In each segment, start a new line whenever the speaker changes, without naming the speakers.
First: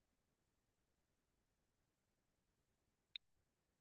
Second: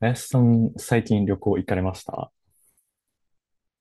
林さん、最近旅行行かれました？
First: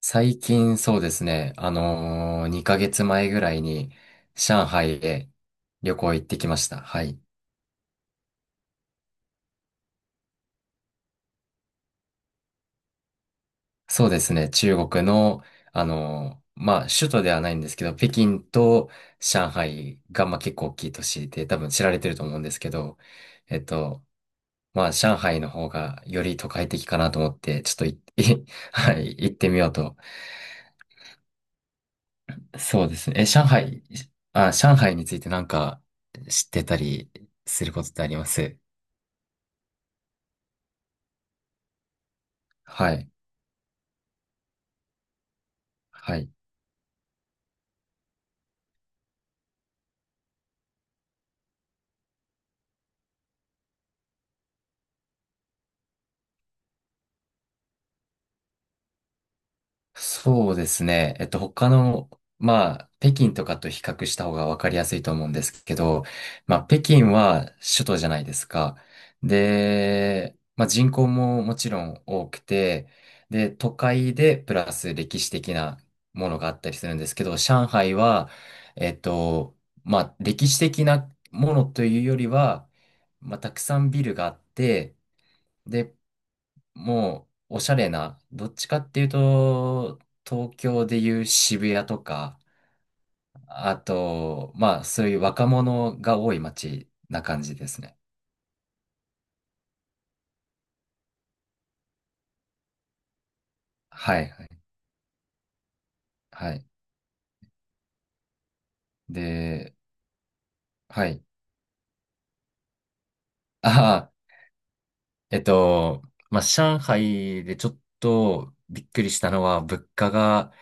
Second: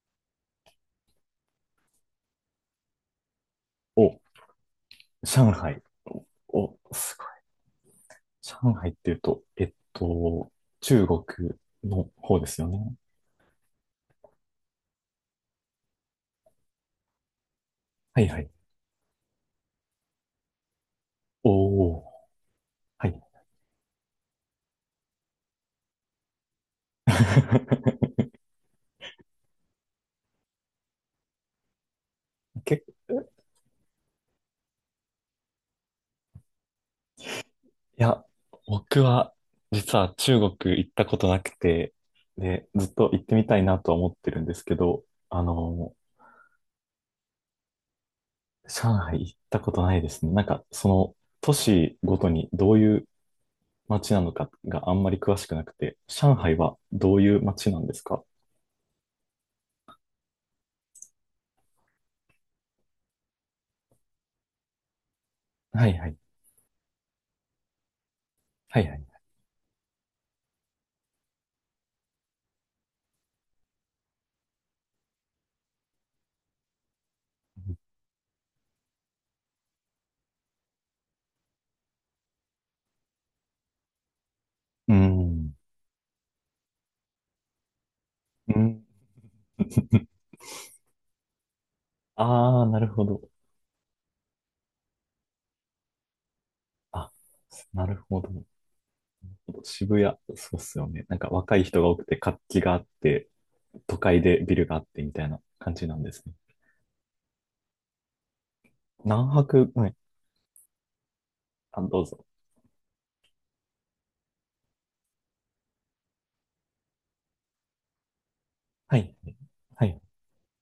最近そうですね、2ヶ月前ぐらいに
お、
上海へ
上海。
旅行行ってきまし
お、
た。は
す
い。
ごい。上海っていうと、中国の方ですよね。
そうですね、中国の、まあ、首都ではないんですけど、北
はいは
京
い。
と上海が、まあ、結構大きい都市で多分知られ
おー、
てると思うんですけど、
はい。
えっと、まあ、上海の方がより都会的かなと思って、ちょっとい はい、行ってみようと。
け、
そうですね。え、上海についてなんか知ってたりすることっ
い
てあり
や、
ます？
僕は実は中国行ったことなくて、で、ず
は
っ
い。
と行ってみたいなとは思ってるんですけど、あの、
はい。
上海行ったことないですね。なんか、その都市ごとにどういう街なのかがあんまり詳しくなくて、上海はどういう街なんですか？
そうですね。他の、まあ、北京とかと比較した方がわかりやすいと思うんですけ
はい
ど、
はい。
まあ、北京は首都じゃないですか。
はいはい。
で、まあ、人口ももちろん多くて、で、都会でプラス歴史的なものがあったりするんですけど、上海は、えっと、まあ、歴史的なものというよりは、まあ、たくさんビルがあっ
う
て、
ん。
でもうおしゃれな、どっ
う
ちか
ん。
っていうと、東京でいう渋谷とか、
あ あ、なるほど。
あと、まあ、そういう若者が多い街
あ、
な感じです
な
ね。
るほど。渋谷、そうっすよね。なんか若い人が多くて活気があって、都
は
会
い、
で
はい、
ビルがあってみたいな感じなんですね。
はい。
何泊、
で、
はい。
はい。
あ、どうぞ。
ああ、えっと、まあ、上海でちょっとびっ
は
くり
い。
したのは、
は
物
い。
価が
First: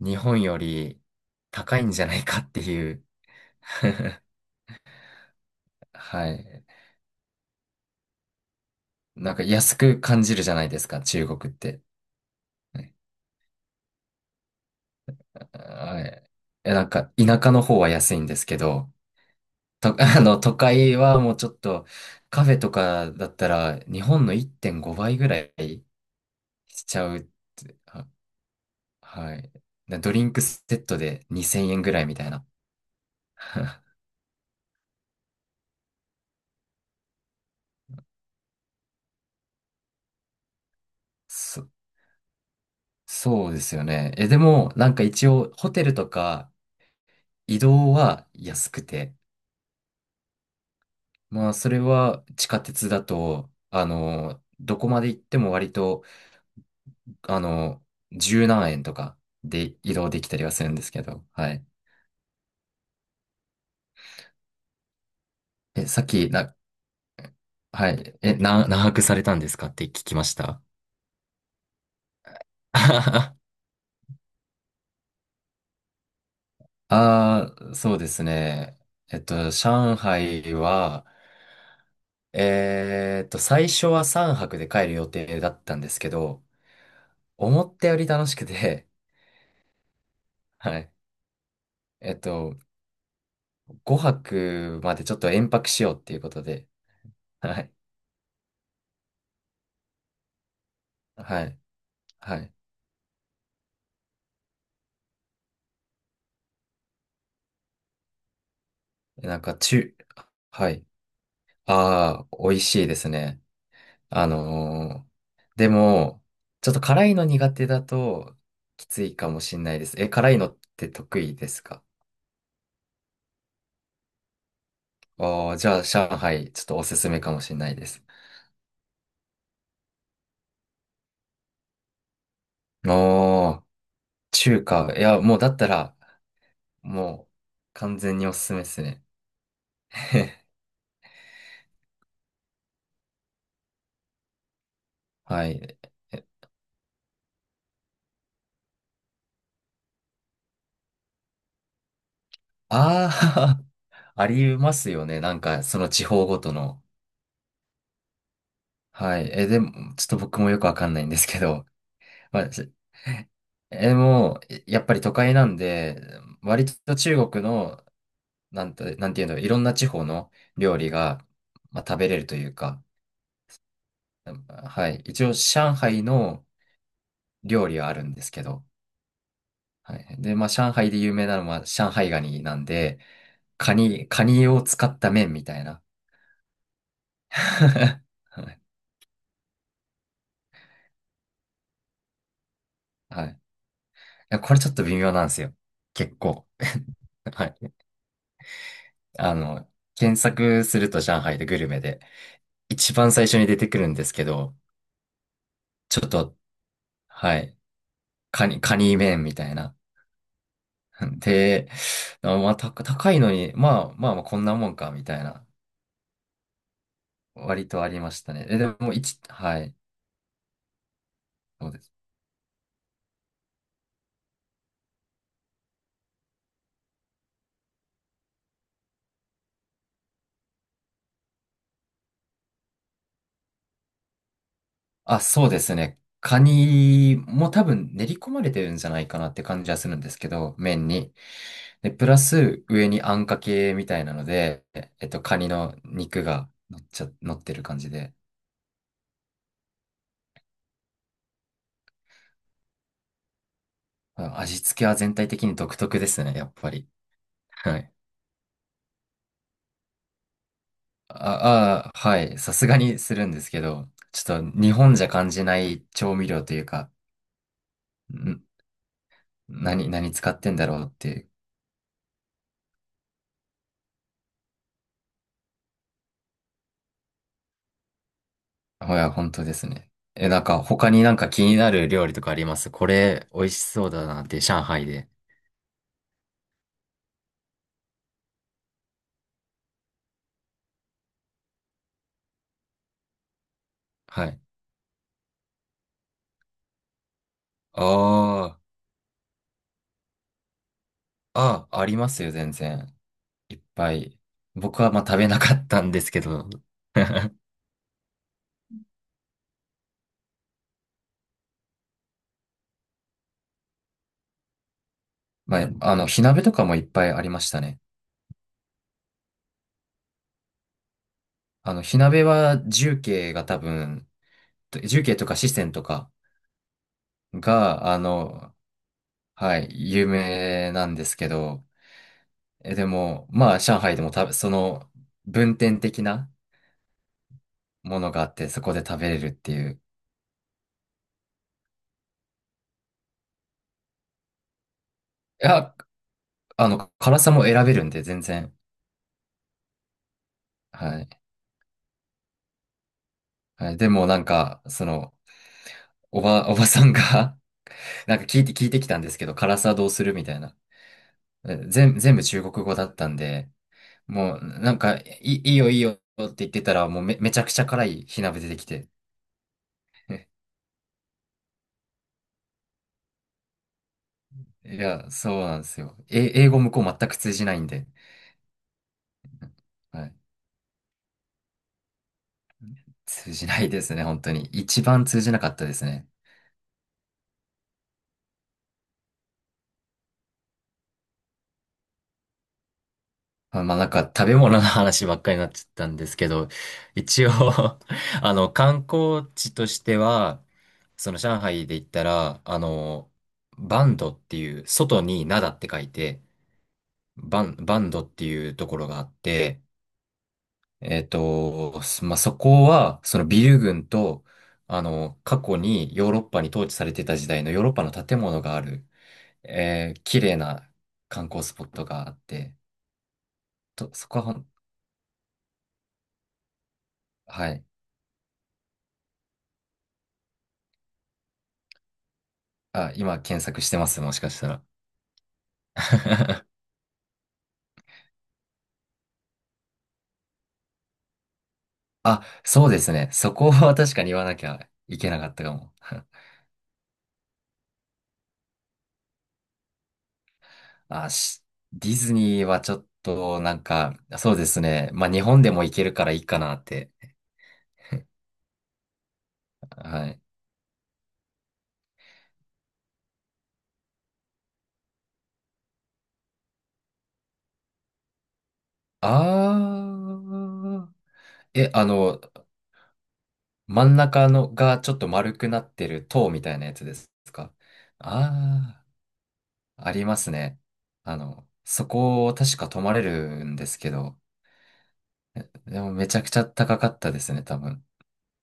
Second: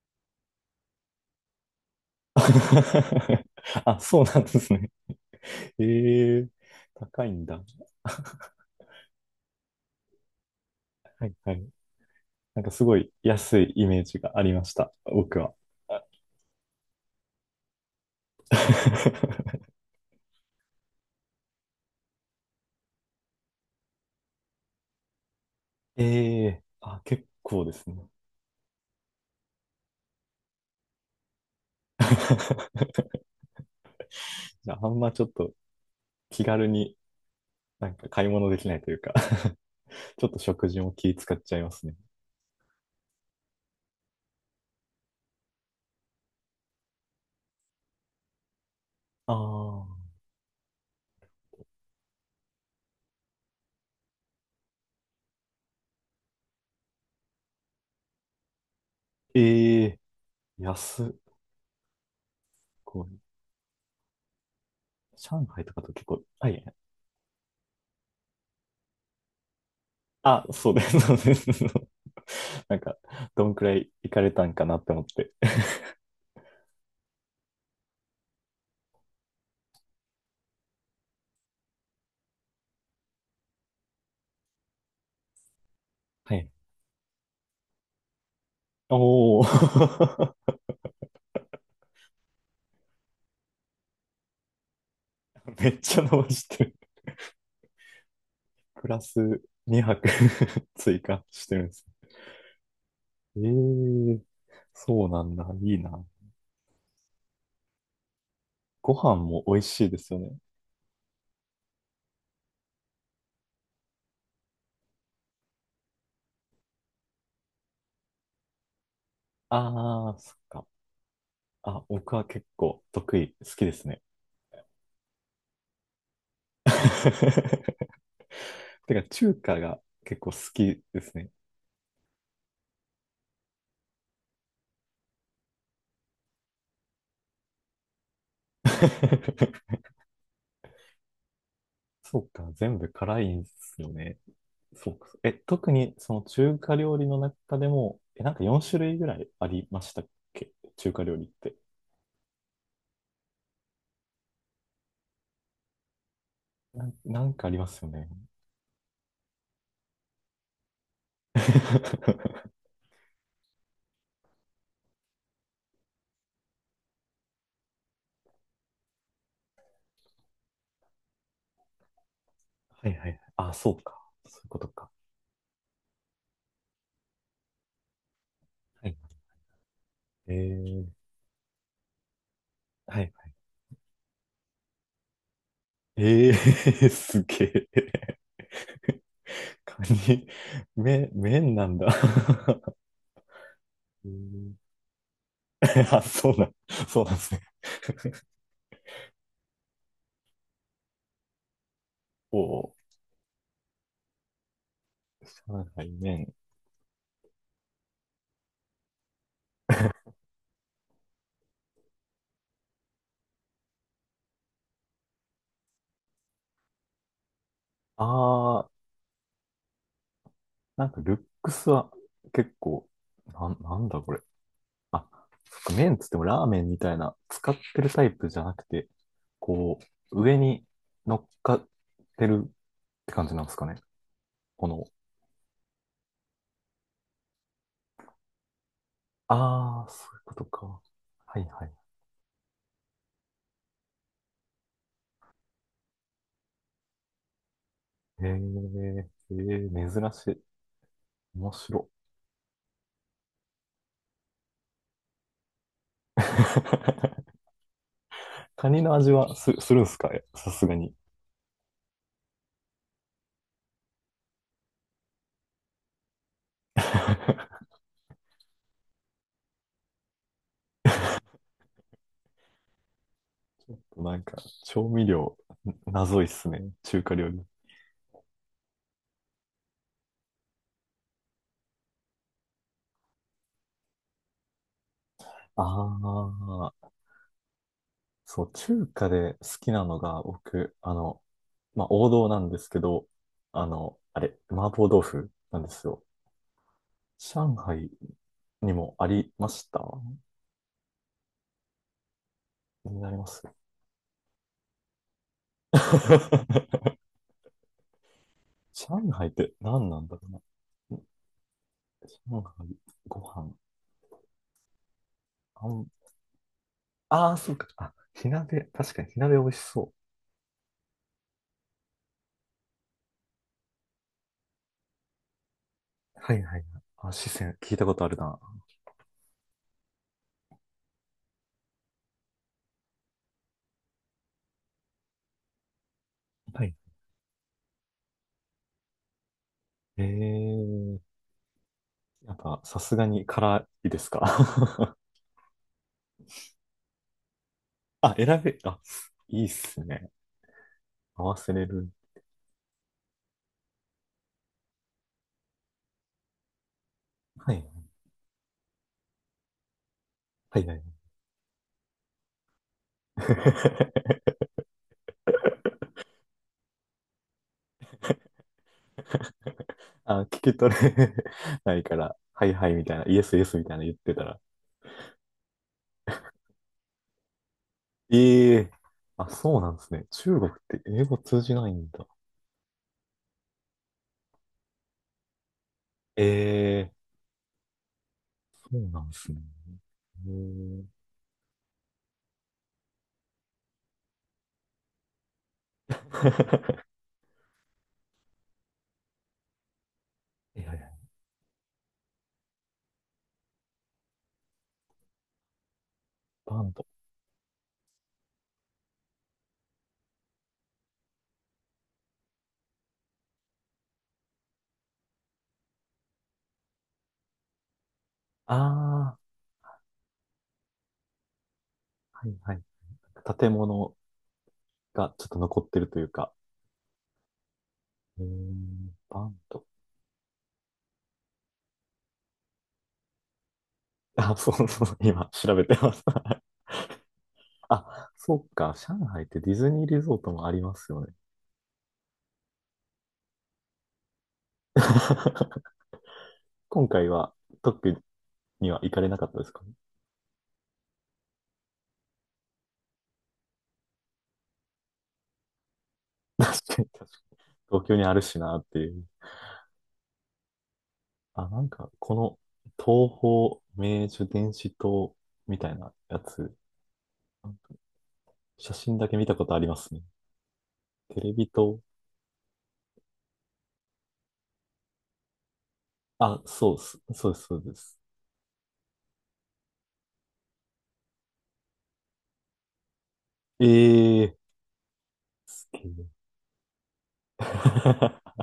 日本より高いんじゃないかっていう。
あ、そ うなんですね。
は
ええ、
い。
高いんだ。
なんか安く感じるじゃないですか、
は
中
いは
国っ
い。
て。
なんかすごい安いイメージがありました、僕は。
はい。え、なんか、田舎の方は安いんですけど、都会はもうちょっと、カフェとかだったら、日本の1.5倍ぐらい
ええ、
しち
あ、
ゃうっ
結構で
て、
すね。
はい。なドリンクセットで2000円ぐらいみたいな。
じゃあ、あんまちょっと気軽になんか買い物できないというか ちょっと食事も気使っちゃい
そ、
ますね。
そうですよね。え、でも、なんか一応、ホテルとか移動は安くて、
ああ、
まあ、それは地下鉄だと、どこまで行っても割とあの、十何円とかで
え
移
え、
動できたりはするんですけ
安っ、
ど、はい。
こう、上海とか
え、
と
さ
結
っ
構、
き、
あ、いや、
はい。え、何泊されたんですかって聞きまし
あ、
た。
そうです、そうです。なんか、
あ
どんくらい行かれたんかなって思って。
あそうですね。上海は、最初は3泊で帰る予定だったんですけ
は
ど、
い。
思ったより楽しくて、
おお
はい。えっと、5泊までちょっと延 泊
めっ
しよう
ちゃ
っていう
伸ば
こと
して
で、
る。
はい。
プラス2泊 追加
は
して
い。
るんです。
はい。
ええ、そうなんだ。いいな。ご飯
なん
も
か、
美味しいですよね。
はい。ああ、美味しいですね。あのーでも、ちょっと辛いの苦手だときついかもしんないです。え、
ああ、
辛
そ
い
っ
のっ
か。
て得意ですか？
あ、僕は結構得意、好きですね。
ああー、じゃあ、上海、ちょっとおすすめかもしんないで す。
てか、中華が結構好きですね。
おー、中華。いや、もうだったら、もう、完全におすすめですね。
そうか、全部辛いんですよね。そうか。え、
は
特
い。
にその中華料理の中でも、え、なんか4種類ぐらいありましたっけ？中華料理って。
ああ、ありますよね。なんか、その地方ごとの。
なんかありますよね。
はい。え、でも、ちょっと僕もよくわかんないんですけど、ま あ、でもう、やっぱり都会なんで、割と中国の、なんていうの、いろんな地方の料理が、まあ、食べれるというか、
はいはいはい。あ、そうか。
う
そう
ん
いうこと
は
か。
い。一応、上海の料理はあるんですけど、
はい。
はい。
え
で、まあ、上
ー、
海で有名なのは、上海ガニなんで、
はい。
カニを使った麺みたいな。
えー、すげ え。
はい。
カニ、麺なんだ。
はいい
え
やこれ
ー
ちょっと微妙なんですよ。
あ、
結構。
そうなんですね。
はい。あの、検索すると上海でグルメで、
おー、
一番最初に出てくるんですけど、
上海
ちょっ
麺。
とはい。カニ麺みたいな。で、高いのに、まあまあまあこんなもんか、みたいな。割とありましたね。え、
あ
で
ー、
も、はい。
なんかルック
そ
ス
うで
は
す。
結構、なんだこれ。あ、そっか、麺っつってもラーメンみたいな、使ってるタイプじゃなくて、こう、上に乗っかってるって感じなんですかね。この、
あ、そうですね。カニも多分練り込まれてるんじゃないかなって感じは
あ
す
あ、
るん
そ
で
うい
す
う
け
こと
ど、
か。
麺に。
はいはい。
で、プラス上にあんかけみたいなので、カニの肉が乗ってる感じで。
へえ、えー、珍しい。面白い。
まあ味付けは全体的に独特ですね、やっぱり。はい。
カニの味はするんすか？さすがに。
あ、あはい。さすがにするんですけど、ちょっと日本じゃ感じない調味料というか、ん、何使ってんだろうっていう。
なんか、調味料、謎いっすね。中華料理。
本当ですね。え、なんか他になんか気になる料理とかあります？これ美味しそうだなって、上海で。
ああ、そう、中華で好きなのが、僕、あの、まあ、王道なんですけど、あの、あ
は
れ、
い。
麻婆豆腐なんですよ。上海
あ
にもありました？
あ、ありますよ、全然。
になります？
いっぱい。僕はまあ食べなかったんですけど。
上海って何なんだろうな。上海、ご飯、
ま
あ
あ、
ん、
火鍋とかもいっぱいあり
ああ、
まし
そう
た
か。
ね。
あ、火鍋、確かに火鍋美味しそ
火鍋は重慶が多分、重慶とか四川とか、
う。はいはいはい。あ、四川、聞いた
が、
ことあるな。
はい、有名なんですけど、え、でも、まあ、上海でもた、その、分店的な
はい。
ものがあって、そこで食べれるっていう。
えー、やっぱさすがに辛いですか？
いや、辛さも選べるんで、
あ、
全然。
あ、いいっすね。
はい。
合わせれる。
はい、でも、なんか、その、おばさんが
はい。
なんか聞いてきたんですけど、辛さどうするみたいな。
はいはい。
全部中国語だったんで、もう、なんか、いいよ、いいよって言ってたら、もうめちゃくちゃ辛い火鍋出てきて。
あ、聞き取れないから、はいはいみたいな、イエスイエスみたいな言ってたら。
いや、そうなんですよ。え、英語向こう全く通じないんで。
ええー、あ、そうなんですね。
はい。
中国って英語通じないんだ。
通じないですね、本当に。一番通じなかったですね。
ええ、そうなんですね。へえ。
まあなんか食べ物の話ばっかりになっちゃったんですけど、一応 観光地としては、
いやいや、
その上海で言ったら、バンドっていう、外に灘って書いて、
バンド。
バンドっていうところがあって、すまあ、そこは、そのビル群と、過去にヨーロッパに統治されてた時代のヨーロッパの建物がある、
ああ、
綺麗な観光スポットがあっ
はいは
て、
い。建
と、
物
そこは
がちょっと残ってるというか。
はい。
へえ、バンド。
あ、今検索してます、も しか
あ、
した
そ
ら。
うそう、今調べてます。あ、そうか、上海ってディズニーリゾートもありますよね。
あ、そうですね。そこは 確かに言わなきゃいけなかったか も。
今回は特には行かれなかったですかね？
あ、ディズニーはちょっと、なんか、そうですね。まあ、日本でも行けるか
確かに、確
らいいかなっ
かに。
て。
東京にあるしなっていう。
はい。
あ、なんか、この東方明珠電子塔みたいなやつ、写真だけ見たことありますね。
あー。
テレビ
え、
と、
真ん中のがちょっと丸くなってる塔
あ、
みたいなや
そうで
つで
す、
す
そうです、
か？
そうです。
ああー、ありますね。そこを確か泊まれるん
え
ですけど、
えー、すげ
でも
え。
めちゃくちゃ高かったですね、多分。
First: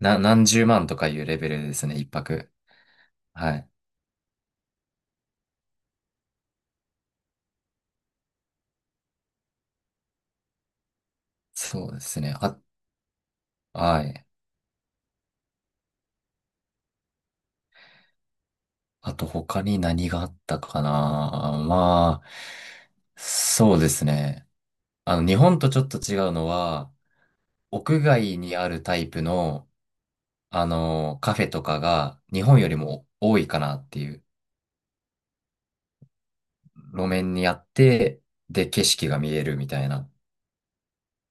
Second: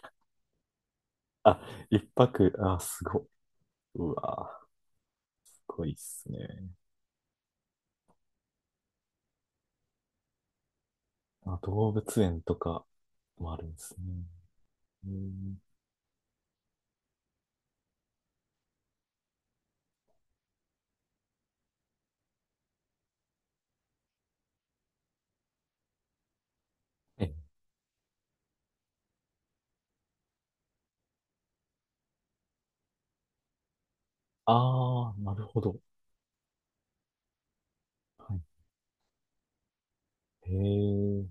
何十万とかいうレベ
あ、
ルですね、
一
一泊。
泊、あ、すごい。
はい。
うわー、すごいっすね。あ、
そ
動
うです
物
ね。
園と
あ、
かもあるんです
は
ね。
い。
うん、
あと他に何があったかな。まあ、そうですね。日本とちょっと違うのは、
え、
屋外にあるタイプの、カフェとかが日本よりも多いかなっていう。
あー、なるほど。
路面にあって、
は
で、景色が見えるみたいな。
い。へえ、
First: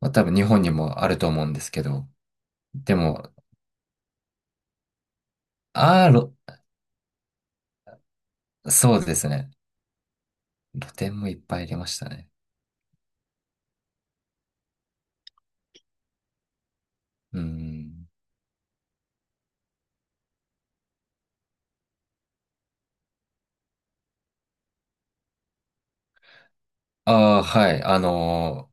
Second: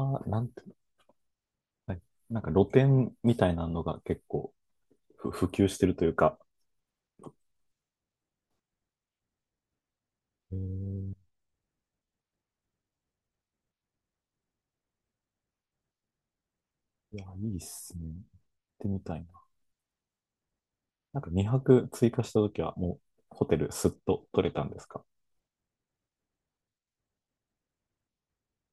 まあ、多
ー、
分
な
日
んて、
本にもあると思うんですけ
はい。
ど。
なんか露
で
店
も、
みたいなのが結構普及してると
あ
い
あ、
うか。
そうですね。
へ
露
え、
店もいっぱいありましたね。
いや、
う
いいっすね。
ん。
行ってみたいな。なんか2泊追加したときは、もうホテルすっと取れたんですか？
ああ、はい。あの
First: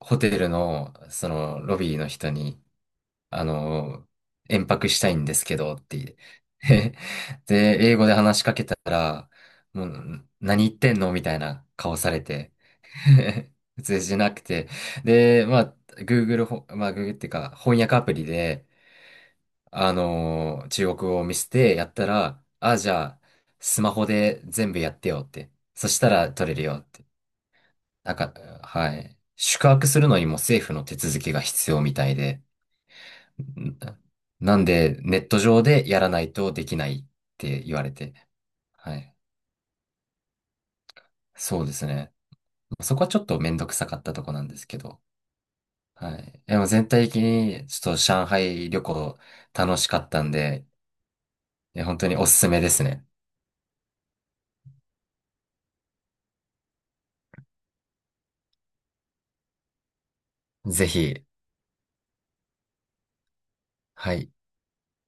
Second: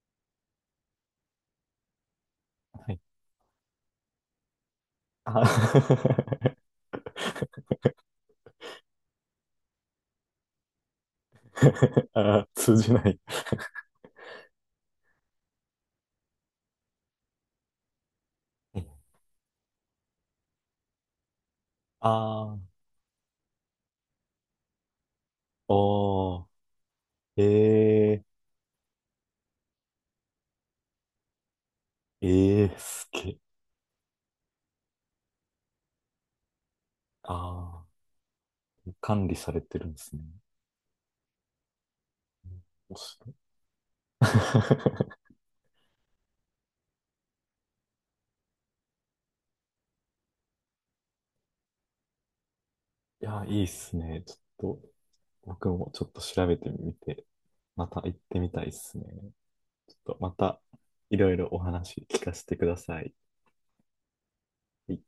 ー、ホテルの、ロビーの人に、
はい。
あの延泊したいんですけどって言
あ
って で、英語で話しかけたら、もう、何言ってんのみたいな顔さ れ
あー、
て、
通じない。
普通じゃなくて。で、まあ、Google っていうか、翻訳アプリで、中国語を見せてやったら、
ああ、
あ、じゃあ、スマホで全部やってよって。そしたら
お
取れるよって。
ー、
なん
え
か、はい。宿泊するのにも政府の手続きが必要みたい
えー、
で。
ええー、すげえ。
んなんで、ネット上でやらないとできないって言
あ
われて。
あ、
はい。
管理されてるんですね。
そうですね。そ
面
こはちょっ
白
とめんどくさかったとこなんですけど。
い
はい。でも全体的に、ちょっと上海旅行楽しかったんで、本当におすすめですね。
いやー、いいっすね。ちょっと、僕もちょっと調べてみて、また行ってみたいっすね。ちょっとまた、
ぜ
い
ひ、
ろいろお話聞かせてください。は
はい。
い